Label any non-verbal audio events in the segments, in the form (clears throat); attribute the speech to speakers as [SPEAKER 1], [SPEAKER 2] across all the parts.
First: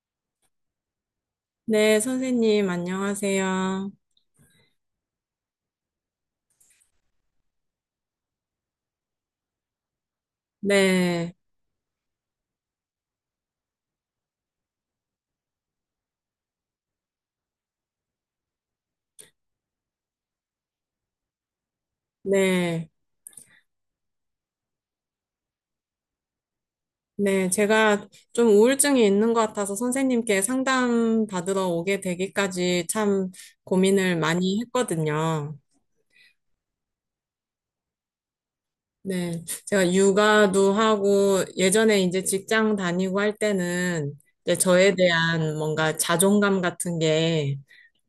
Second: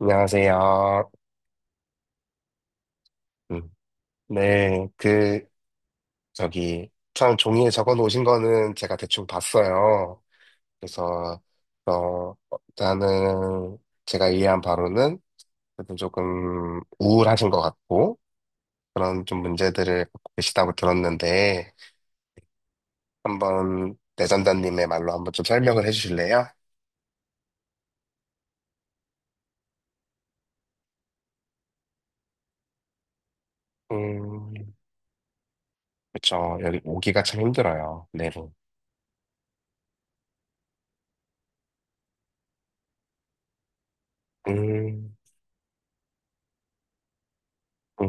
[SPEAKER 1] 안녕하세요.
[SPEAKER 2] 네, 선생님,
[SPEAKER 1] 음,
[SPEAKER 2] 안녕하세요.
[SPEAKER 1] 네, 그, 저기, 처음 종이에 적어 놓으신 거는 제가 대충 봤어요.
[SPEAKER 2] 네,
[SPEAKER 1] 그래서, 어, 일단은 제가 이해한 바로는 그래도 조금 우울하신 것 같고, 그런 좀 문제들을 갖고 계시다고 들었는데,
[SPEAKER 2] 네,
[SPEAKER 1] 한번 내전자님의 말로 한번 좀 설명을 해 주실래요?
[SPEAKER 2] 네. 제가 좀 우울증이 있는 것 같아서 선생님께 상담 받으러 오게 되기까지 참 고민을 많이
[SPEAKER 1] 음,
[SPEAKER 2] 했거든요.
[SPEAKER 1] 그쵸. 여기 오기가 참 힘들어요. 내로.
[SPEAKER 2] 네, 제가 육아도 하고 예전에 이제 직장 다니고 할 때는 이제 저에
[SPEAKER 1] 음,
[SPEAKER 2] 대한 뭔가 자존감 같은 게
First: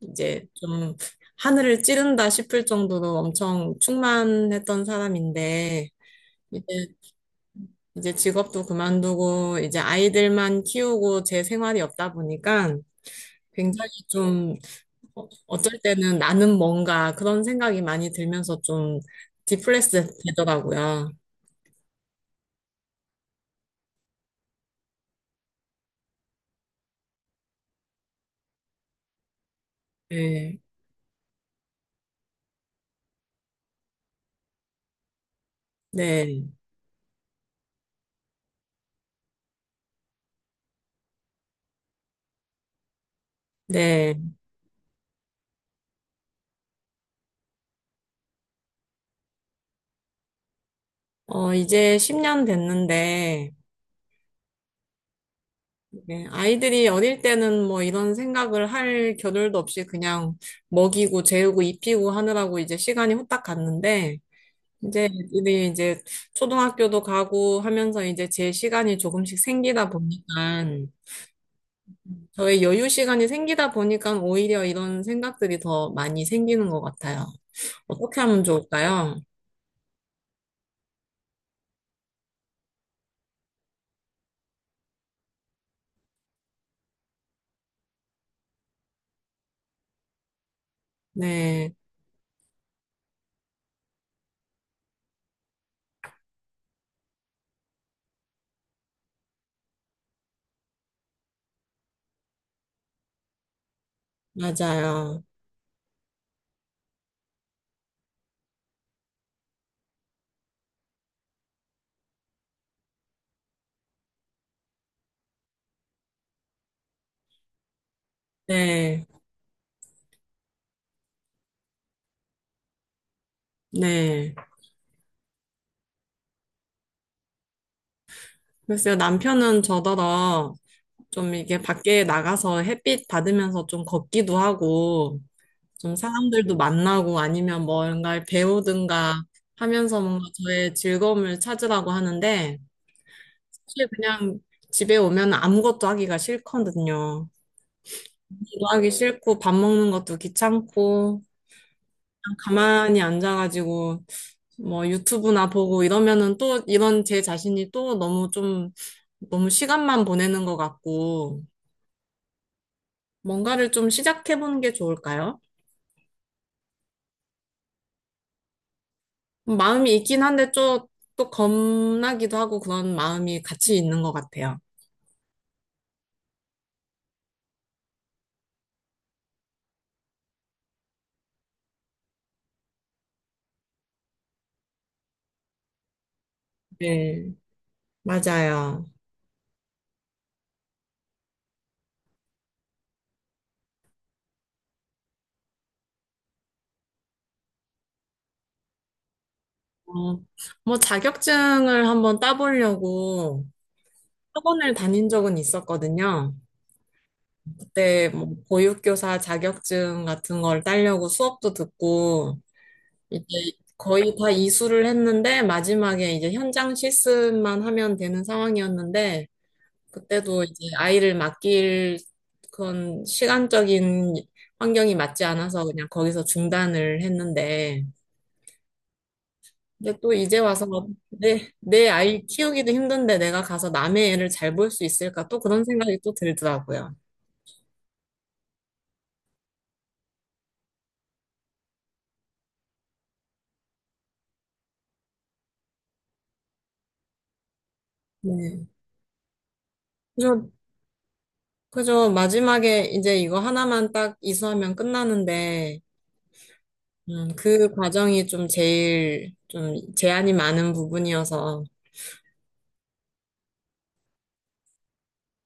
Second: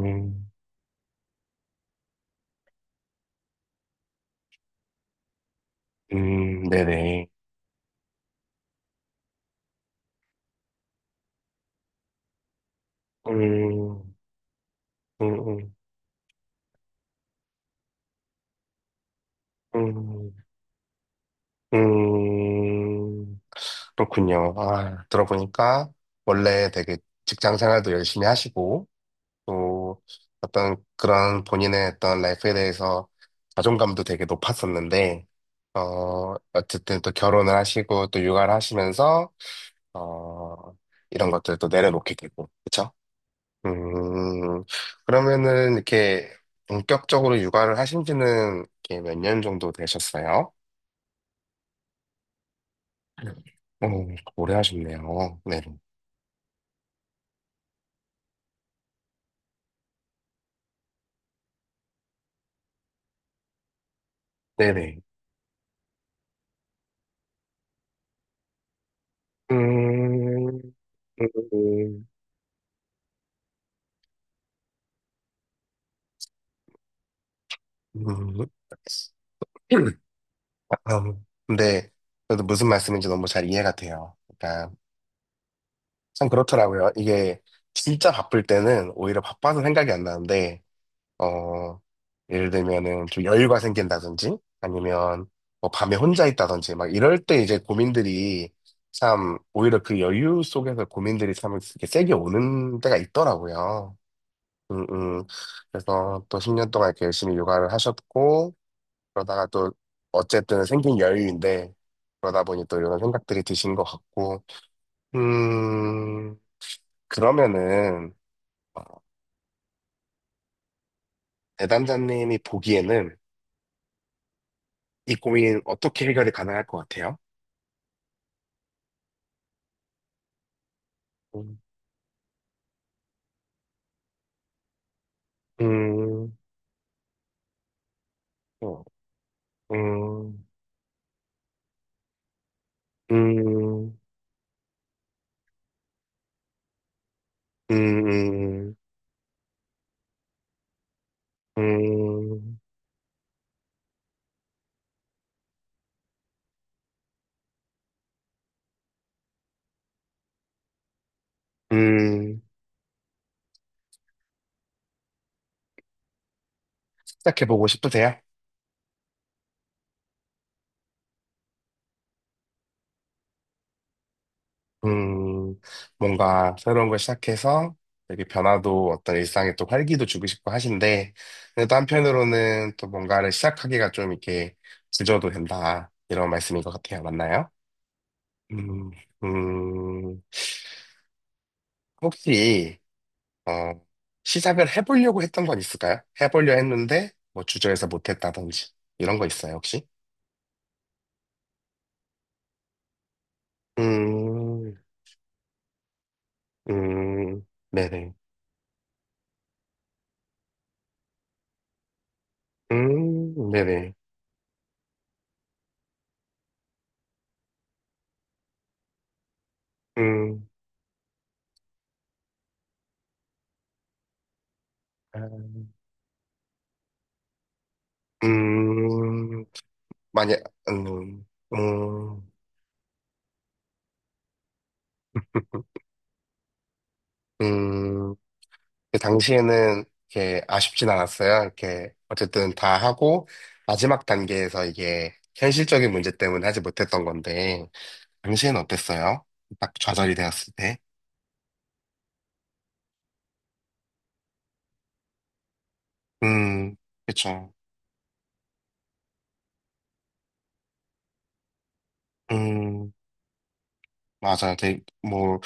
[SPEAKER 2] 이제 좀 하늘을 찌른다 싶을 정도로 엄청 충만했던 사람인데 이제
[SPEAKER 1] 네네.
[SPEAKER 2] 이제 직업도 그만두고 이제 아이들만 키우고 제 생활이 없다 보니까 굉장히
[SPEAKER 1] 음,
[SPEAKER 2] 좀
[SPEAKER 1] 음, 음.
[SPEAKER 2] 어쩔 때는 나는 뭔가 그런 생각이 많이 들면서 좀 디플레스
[SPEAKER 1] 음,
[SPEAKER 2] 되더라고요.
[SPEAKER 1] 음, 그렇군요. 아, 들어보니까 원래 되게 직장 생활도 열심히 하시고, 또
[SPEAKER 2] 네.
[SPEAKER 1] 어떤 그런 본인의 어떤 라이프에 대해서 자존감도 되게 높았었는데,
[SPEAKER 2] 네.
[SPEAKER 1] 어쨌든 또 결혼을 하시고, 또 육아를 하시면서, 어, 이런 것들을 또 내려놓게 되고, 그쵸?
[SPEAKER 2] 네.
[SPEAKER 1] 음, 그러면은 이렇게 본격적으로 육아를 하신 지는 이렇게 몇 년 정도 되셨어요?
[SPEAKER 2] 이제 10년
[SPEAKER 1] 네.
[SPEAKER 2] 됐는데
[SPEAKER 1] 오래 하셨네요. 네.
[SPEAKER 2] 네, 아이들이 어릴 때는 뭐 이런 생각을 할 겨를도 없이 그냥 먹이고 재우고 입히고 하느라고 이제 시간이 후딱 갔는데
[SPEAKER 1] 네네.
[SPEAKER 2] 이제 우리 이제 초등학교도 가고 하면서 이제 제 시간이 조금씩 생기다
[SPEAKER 1] 음,
[SPEAKER 2] 보니까
[SPEAKER 1] 음,
[SPEAKER 2] 저의 여유 시간이 생기다 보니까 오히려 이런 생각들이 더 많이 생기는 것 같아요.
[SPEAKER 1] 음,
[SPEAKER 2] 어떻게 하면
[SPEAKER 1] 음.
[SPEAKER 2] 좋을까요?
[SPEAKER 1] (clears throat) 아, 근데 저도 무슨 말씀인지 너무 잘 이해가 돼요. 그러니까 참 그렇더라고요. 이게 진짜 바쁠 때는 오히려 바빠서 생각이 안 나는데,
[SPEAKER 2] 네,
[SPEAKER 1] 어, 예를 들면은 좀 여유가 생긴다든지 아니면 뭐 밤에 혼자 있다든지 막 이럴 때 이제 고민들이 참 오히려 그 여유 속에서 고민들이 참 이렇게 세게 오는 때가 있더라고요. 음, 음.
[SPEAKER 2] 맞아요.
[SPEAKER 1] 그래서 또 10년 동안 이렇게 열심히 육아를 하셨고, 그러다가 또 어쨌든 생긴 여유인데, 그러다 보니 또 이런 생각들이 드신 것 같고, 음, 그러면은, 어,
[SPEAKER 2] 네,
[SPEAKER 1] 내담자님이 보기에는
[SPEAKER 2] 네.
[SPEAKER 1] 이 고민 어떻게 해결이 가능할 것 같아요?
[SPEAKER 2] 글쎄요, 남편은 저더러 좀 이게
[SPEAKER 1] 음,
[SPEAKER 2] 밖에 나가서 햇빛 받으면서 좀 걷기도 하고 좀
[SPEAKER 1] 음,
[SPEAKER 2] 사람들도 만나고 아니면 뭔가를
[SPEAKER 1] 어,
[SPEAKER 2] 배우든가 하면서 뭔가
[SPEAKER 1] 음,
[SPEAKER 2] 저의 즐거움을 찾으라고 하는데 사실
[SPEAKER 1] 음,
[SPEAKER 2] 그냥 집에 오면 아무것도 하기가 싫거든요. 일도
[SPEAKER 1] 음,
[SPEAKER 2] 하기 싫고 밥 먹는 것도 귀찮고
[SPEAKER 1] 음,
[SPEAKER 2] 그냥
[SPEAKER 1] 음,
[SPEAKER 2] 가만히 앉아가지고 뭐 유튜브나 보고 이러면은 또 이런 제 자신이 또 너무 좀 너무 시간만 보내는 것 같고
[SPEAKER 1] 음.
[SPEAKER 2] 뭔가를 좀 시작해보는 게 좋을까요?
[SPEAKER 1] 시작해보고 싶으세요?
[SPEAKER 2] 마음이 있긴 한데 좀 또 겁나기도 하고 그런 마음이 같이 있는 것 같아요.
[SPEAKER 1] 음, 뭔가 새로운 걸 시작해서 되게 변화도 어떤 일상에 또 활기도 주고 싶고 하신데, 근데 또 한편으로는 또 뭔가를 시작하기가 좀 이렇게 주저도 된다. 이런 말씀인 것 같아요.
[SPEAKER 2] 네,
[SPEAKER 1] 맞나요?
[SPEAKER 2] 맞아요.
[SPEAKER 1] 음, 음, 혹시, 어, 시작을 해보려고 했던 건 있을까요? 해보려 했는데, 뭐 주저해서 못했다든지, 이런 거 있어요, 혹시?
[SPEAKER 2] 어, 뭐 자격증을 한번 따보려고 학원을
[SPEAKER 1] 음,
[SPEAKER 2] 다닌 적은 있었거든요.
[SPEAKER 1] 음,
[SPEAKER 2] 그때
[SPEAKER 1] 네네.
[SPEAKER 2] 뭐 보육교사 자격증 같은 걸 따려고 수업도 듣고 이제
[SPEAKER 1] 네네.
[SPEAKER 2] 거의 다 이수를 했는데 마지막에 이제 현장 실습만 하면 되는 상황이었는데 그때도
[SPEAKER 1] 음.
[SPEAKER 2] 이제 아이를 맡길 그런 시간적인 환경이
[SPEAKER 1] 아.
[SPEAKER 2] 맞지 않아서 그냥 거기서 중단을 했는데,
[SPEAKER 1] 음,
[SPEAKER 2] 근데 또 이제
[SPEAKER 1] 만약,
[SPEAKER 2] 와서
[SPEAKER 1] 음,
[SPEAKER 2] 내, 내 아이
[SPEAKER 1] 음,
[SPEAKER 2] 키우기도 힘든데 내가 가서 남의 애를 잘 볼 수 있을까? 또 그런
[SPEAKER 1] (laughs)
[SPEAKER 2] 생각이 또 들더라고요.
[SPEAKER 1] 음, 그 당시에는 이렇게 아쉽진 않았어요. 이렇게 어쨌든 다 하고 마지막 단계에서 이게 현실적인 문제 때문에 하지 못했던 건데 당시에는
[SPEAKER 2] 네.
[SPEAKER 1] 어땠어요? 딱 좌절이
[SPEAKER 2] 그죠,
[SPEAKER 1] 되었을 때.
[SPEAKER 2] 그죠. 마지막에 이제 이거 하나만 딱 이수하면 끝나는데,
[SPEAKER 1] 음, 그쵸.
[SPEAKER 2] 그 과정이 좀 제일 좀 제한이 많은 부분이어서,
[SPEAKER 1] 음. 맞아요. 되게, 뭐,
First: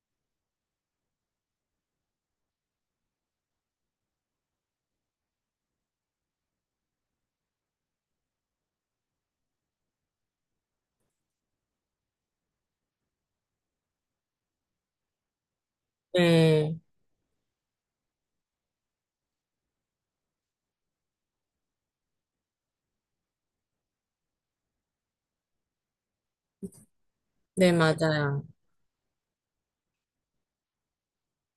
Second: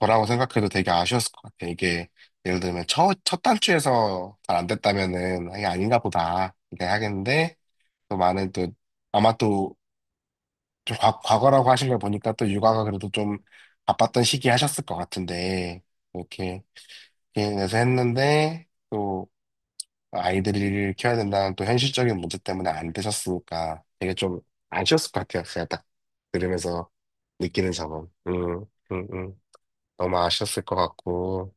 [SPEAKER 1] 저라고 생각해도 되게 아쉬웠을 것 같아요. 이게, 예를 들면, 첫 단추에서 잘 안 됐다면은, 이게 아닌가 보다. 이렇게 하겠는데, 또 많은 또, 아마 또, 좀 과, 과거라고 하신 걸 보니까 또 육아가 그래도 좀 바빴던 시기 하셨을 것 같은데, 이렇게,
[SPEAKER 2] 네,
[SPEAKER 1] 개인에서 했는데, 또, 아이들을 키워야 된다는 또 현실적인 문제 때문에 안 되셨으니까 되게 좀 아쉬웠을 것 같아요. 제가 딱 들으면서 느끼는
[SPEAKER 2] 네,
[SPEAKER 1] 점은.
[SPEAKER 2] 맞아요.
[SPEAKER 1] 음, 음. 너무 아셨을 것 같고,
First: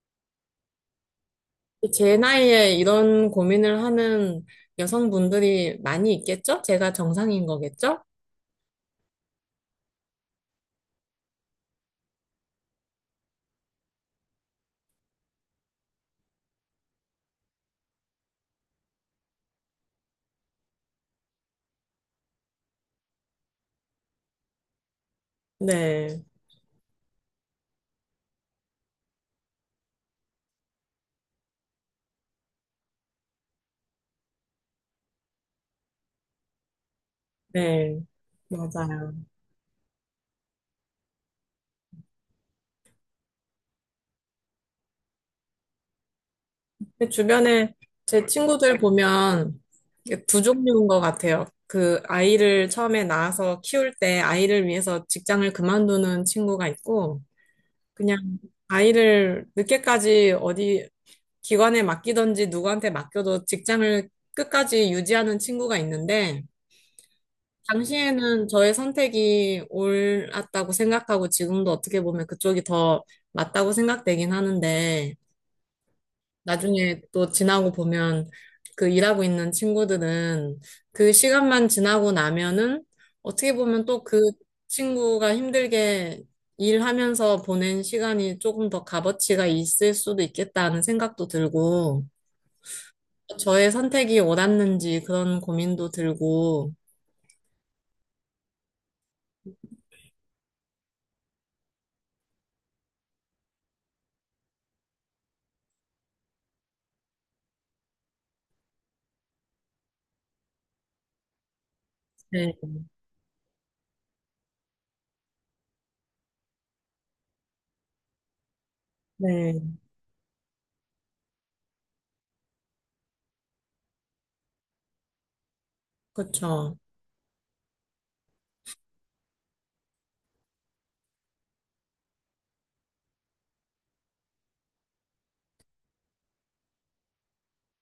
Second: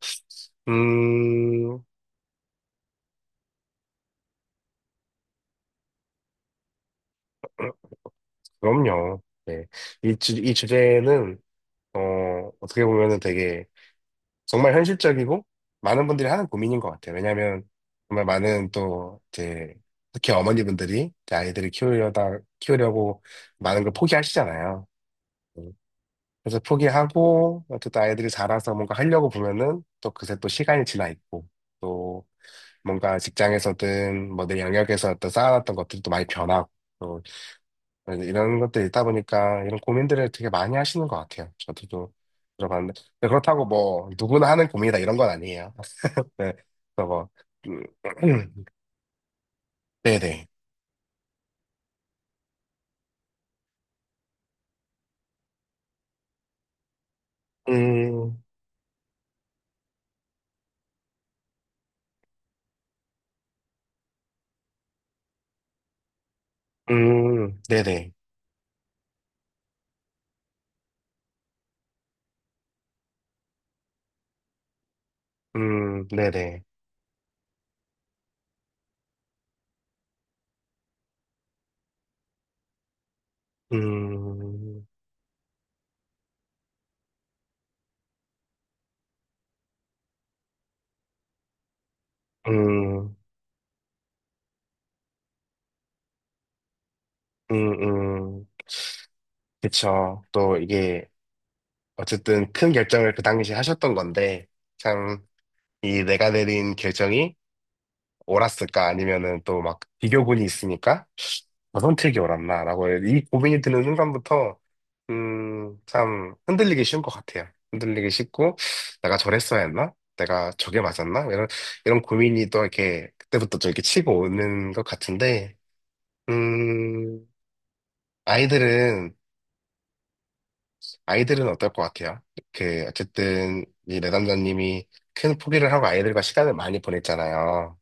[SPEAKER 1] 음,
[SPEAKER 2] 제 나이에 이런 고민을 하는 여성분들이 많이 있겠죠? 제가 정상인 거겠죠?
[SPEAKER 1] 그럼요. 네. 이 주제는, 어, 어떻게 보면은 되게 정말 현실적이고 많은 분들이 하는 고민인 것 같아요. 왜냐면 정말 많은 또, 이제, 특히 어머니분들이 이제 아이들을 키우려고 많은 걸 포기하시잖아요. 음,
[SPEAKER 2] 네,
[SPEAKER 1] 그래서 포기하고, 어쨌든 아이들이 자라서 뭔가 하려고 보면은 또 그새 또 시간이 지나 있고, 또... 뭔가 직장에서든 뭐 내 영역에서 어떤 쌓아놨던 것들도 많이 변하고 또
[SPEAKER 2] 네,
[SPEAKER 1] 이런 것들이 있다
[SPEAKER 2] 맞아요.
[SPEAKER 1] 보니까 이런 고민들을 되게 많이 하시는 것 같아요. 저도 좀 들어봤는데 근데 그렇다고 뭐 누구나 하는 고민이다 이런 건 아니에요. 네, 그래서
[SPEAKER 2] 근데
[SPEAKER 1] 뭐
[SPEAKER 2] 주변에
[SPEAKER 1] 음,
[SPEAKER 2] 제
[SPEAKER 1] (clears throat)
[SPEAKER 2] 친구들 보면 이게 두
[SPEAKER 1] 네네
[SPEAKER 2] 종류인 것 같아요. 그 아이를 처음에 낳아서 키울 때 아이를 위해서 직장을 그만두는 친구가 있고, 그냥
[SPEAKER 1] 음,
[SPEAKER 2] 아이를 늦게까지 어디 기관에 맡기던지 누구한테 맡겨도 직장을 끝까지 유지하는 친구가 있는데,
[SPEAKER 1] 네네
[SPEAKER 2] 당시에는 저의 선택이 옳았다고 생각하고 지금도 어떻게 보면 그쪽이 더 맞다고 생각되긴 하는데
[SPEAKER 1] 네네
[SPEAKER 2] 나중에 또 지나고 보면 그 일하고 있는 친구들은 그 시간만 지나고 나면은 어떻게 보면 또 그
[SPEAKER 1] 음,
[SPEAKER 2] 친구가 힘들게 일하면서 보낸 시간이 조금 더 값어치가 있을 수도 있겠다는 생각도 들고
[SPEAKER 1] 음,
[SPEAKER 2] 저의 선택이 옳았는지 그런 고민도 들고
[SPEAKER 1] 음, 음, 그쵸. 또 이게 어쨌든 큰 결정을 그 당시에 하셨던 건데 참. 이 내가 내린 결정이 옳았을까? 아니면은 또 막 비교군이 있으니까 저 선택이
[SPEAKER 2] 네,
[SPEAKER 1] 옳았나라고 이 고민이 드는 순간부터 참 흔들리기 쉬운 것 같아요. 흔들리기 쉽고 내가
[SPEAKER 2] 네,
[SPEAKER 1] 저랬어야 했나? 내가 저게 맞았나? 이런 이런 고민이 또 이렇게 그때부터 좀 이렇게 치고 오는 것 같은데
[SPEAKER 2] 그렇죠.
[SPEAKER 1] 음, 아이들은 아이들은 어떨 것 같아요? 그 어쨌든 이 내담자님이 큰 포기를 하고 아이들과 시간을 많이 보냈잖아요.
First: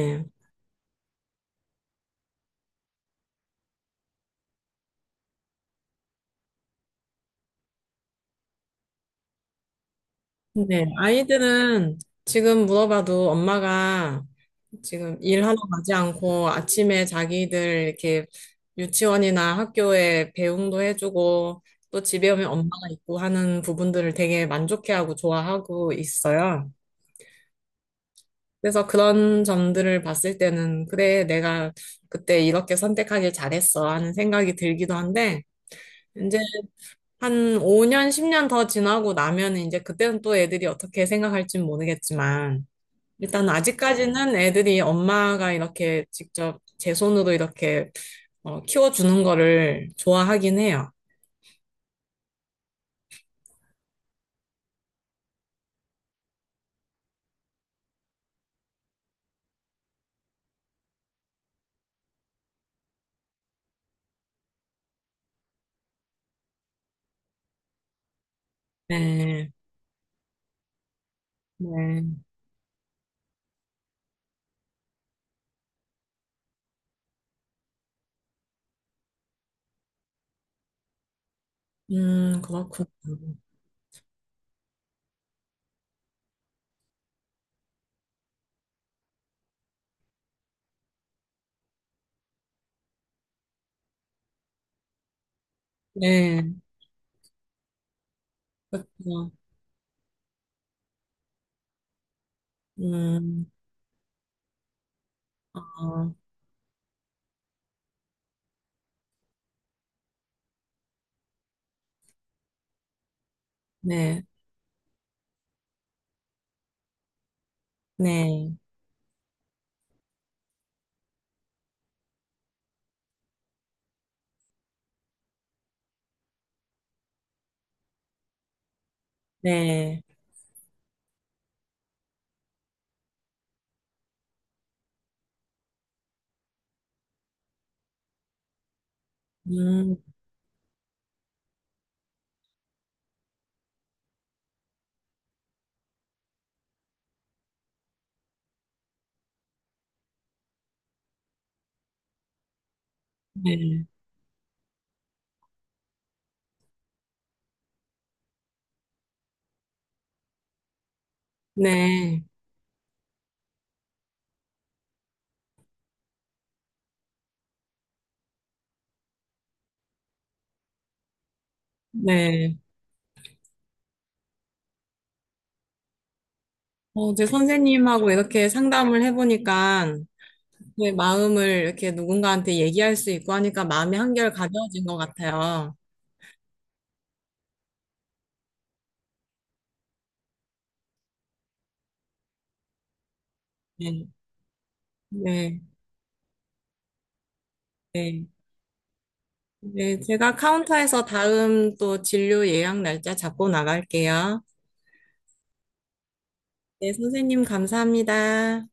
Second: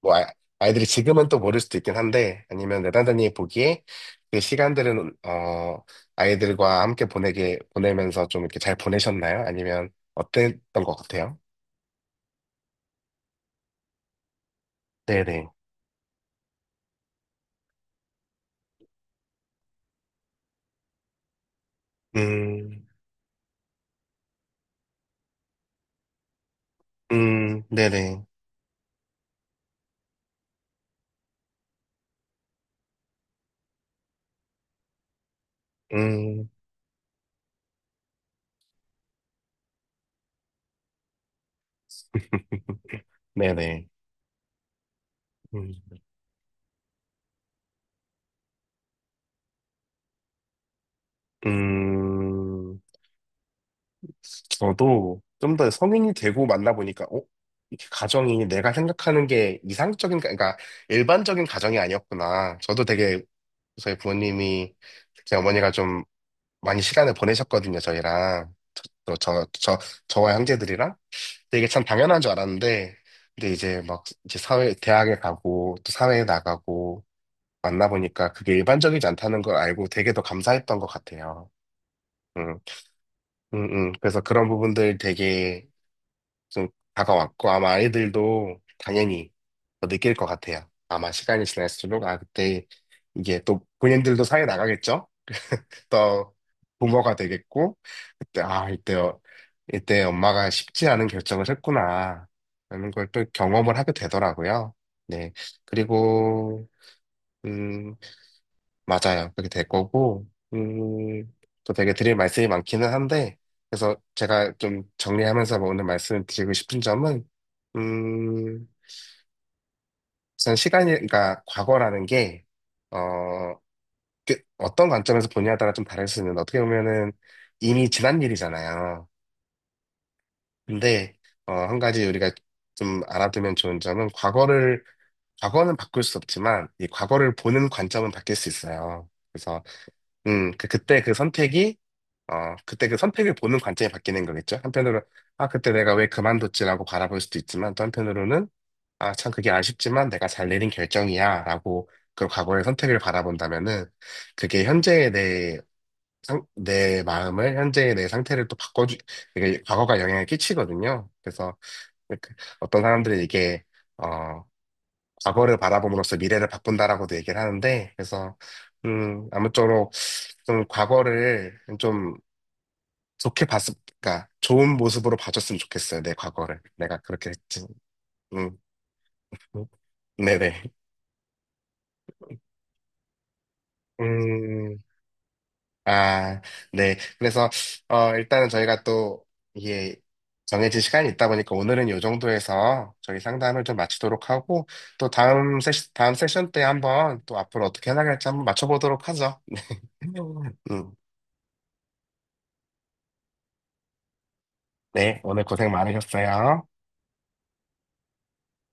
[SPEAKER 1] 뭐 아, 아이들이 지금은 또 모를 수도 있긴 한데 아니면 내단장님이 보기에 그 시간들은 어 아이들과 함께 보내게 보내면서 좀 이렇게 잘 보내셨나요? 아니면 어땠던
[SPEAKER 2] 네,
[SPEAKER 1] 것 같아요?
[SPEAKER 2] 아이들은 지금 물어봐도 엄마가 지금
[SPEAKER 1] 네네.
[SPEAKER 2] 일하러 가지 않고 아침에 자기들 이렇게 유치원이나 학교에 배웅도 해주고 또 집에 오면
[SPEAKER 1] 음,
[SPEAKER 2] 엄마가 있고 하는 부분들을 되게 만족해하고 좋아하고 있어요.
[SPEAKER 1] 네네.
[SPEAKER 2] 그래서 그런 점들을 봤을 때는 그래, 내가 그때 이렇게 선택하길 잘했어 하는 생각이 들기도 한데 이제
[SPEAKER 1] 음,
[SPEAKER 2] 한 5년, 10년 더 지나고 나면 이제 그때는 또 애들이 어떻게 생각할진
[SPEAKER 1] (laughs)
[SPEAKER 2] 모르겠지만 일단
[SPEAKER 1] 네네.
[SPEAKER 2] 아직까지는 애들이 엄마가
[SPEAKER 1] 음,
[SPEAKER 2] 이렇게 직접 제 손으로 이렇게 키워주는 거를 좋아하긴 해요.
[SPEAKER 1] 음, 저도 좀 더 성인이 되고 만나보니까, 어? 이렇게 가정이 내가 생각하는 게 이상적인, 그러니까 일반적인 가정이 아니었구나. 저도 되게 저희 부모님이 특히 어머니가 좀 많이 시간을 보내셨거든요, 저희랑.
[SPEAKER 2] 네,
[SPEAKER 1] 저와 형제들이랑. 근데 이게 참
[SPEAKER 2] 네.
[SPEAKER 1] 당연한 줄 알았는데, 근데 이제 막 이제 사회, 대학에 가고 또 사회에 나가고 만나보니까 그게 일반적이지 않다는 걸 알고 되게 더 감사했던 것 같아요. 음,
[SPEAKER 2] 그렇군요.
[SPEAKER 1] 음, 그래서 그런 부분들 되게 좀 다가왔고 아마 아이들도 당연히 더 느낄 것 같아요. 아마 시간이 지날수록 아, 그때 이게 또 본인들도 사회 나가겠죠? 더
[SPEAKER 2] 네,
[SPEAKER 1] 부모가 되겠고, 그때, 아, 이때,
[SPEAKER 2] 그래서,
[SPEAKER 1] 이때 엄마가 쉽지 않은 결정을 했구나. 라는 걸 또
[SPEAKER 2] 음,
[SPEAKER 1] 경험을 하게 되더라고요. 네.
[SPEAKER 2] 어,
[SPEAKER 1] 그리고, 음, 맞아요. 그렇게 될 거고, 음, 또 되게 드릴 말씀이 많기는 한데, 그래서
[SPEAKER 2] 네,
[SPEAKER 1] 제가 좀 정리하면서 뭐 오늘 말씀 드리고 싶은 점은,
[SPEAKER 2] 네,
[SPEAKER 1] 음, 우선 시간이, 그러니까 과거라는 게, 어, 그 어떤 관점에서 보냐에 따라 좀 다를 수 있는데, 어떻게 보면은 이미 지난 일이잖아요.
[SPEAKER 2] 네,
[SPEAKER 1] 근데 한 가지 우리가 좀 알아두면 좋은 점은 과거를 과거는 바꿀 수 없지만 이 과거를 보는 관점은 바뀔 수 있어요. 그래서
[SPEAKER 2] 음,
[SPEAKER 1] 그 그때 그 선택이 그때 그 선택을 보는 관점이 바뀌는 거겠죠. 한편으로 아, 그때 내가 왜 그만뒀지라고 바라볼 수도 있지만 또 한편으로는 아, 참 그게 아쉽지만 내가 잘 내린 결정이야라고 그 과거의 선택을
[SPEAKER 2] 네,
[SPEAKER 1] 바라본다면은 그게 현재의 내, 내 마음을 현재의 내 상태를 또 바꿔주 이게 과거가 영향을 끼치거든요. 그래서
[SPEAKER 2] 네,
[SPEAKER 1] 그- 어떤 사람들이 이게 어 과거를 바라봄으로써 미래를 바꾼다라고도 얘기를 하는데 그래서 아무쪼록 좀 과거를 좀
[SPEAKER 2] 네.
[SPEAKER 1] 좋게 봤을 그러니까 좋은 모습으로 봐줬으면 좋겠어요. 내 과거를 내가
[SPEAKER 2] 제
[SPEAKER 1] 그렇게 했지.
[SPEAKER 2] 선생님하고 이렇게
[SPEAKER 1] 음
[SPEAKER 2] 상담을
[SPEAKER 1] 음,
[SPEAKER 2] 해보니까
[SPEAKER 1] 네네
[SPEAKER 2] 제 마음을 이렇게 누군가한테 얘기할 수 있고 하니까 마음이 한결
[SPEAKER 1] 음,
[SPEAKER 2] 가벼워진 것 같아요.
[SPEAKER 1] 아, 네. 그래서, 일단은 저희가 또, 이게 정해진 시간이 있다 보니까 오늘은 이 정도에서 저희 상담을 좀
[SPEAKER 2] 네,
[SPEAKER 1] 마치도록 하고, 또 다음
[SPEAKER 2] 네,
[SPEAKER 1] 세션 때 한번 또 앞으로 어떻게 해나갈지
[SPEAKER 2] 네.
[SPEAKER 1] 한번 맞춰보도록 하죠.
[SPEAKER 2] 네, 제가
[SPEAKER 1] (laughs) 음,
[SPEAKER 2] 카운터에서 다음 또 진료 예약 날짜 잡고 나갈게요.
[SPEAKER 1] 네. 오늘 고생 많으셨어요.
[SPEAKER 2] 네, 선생님 감사합니다.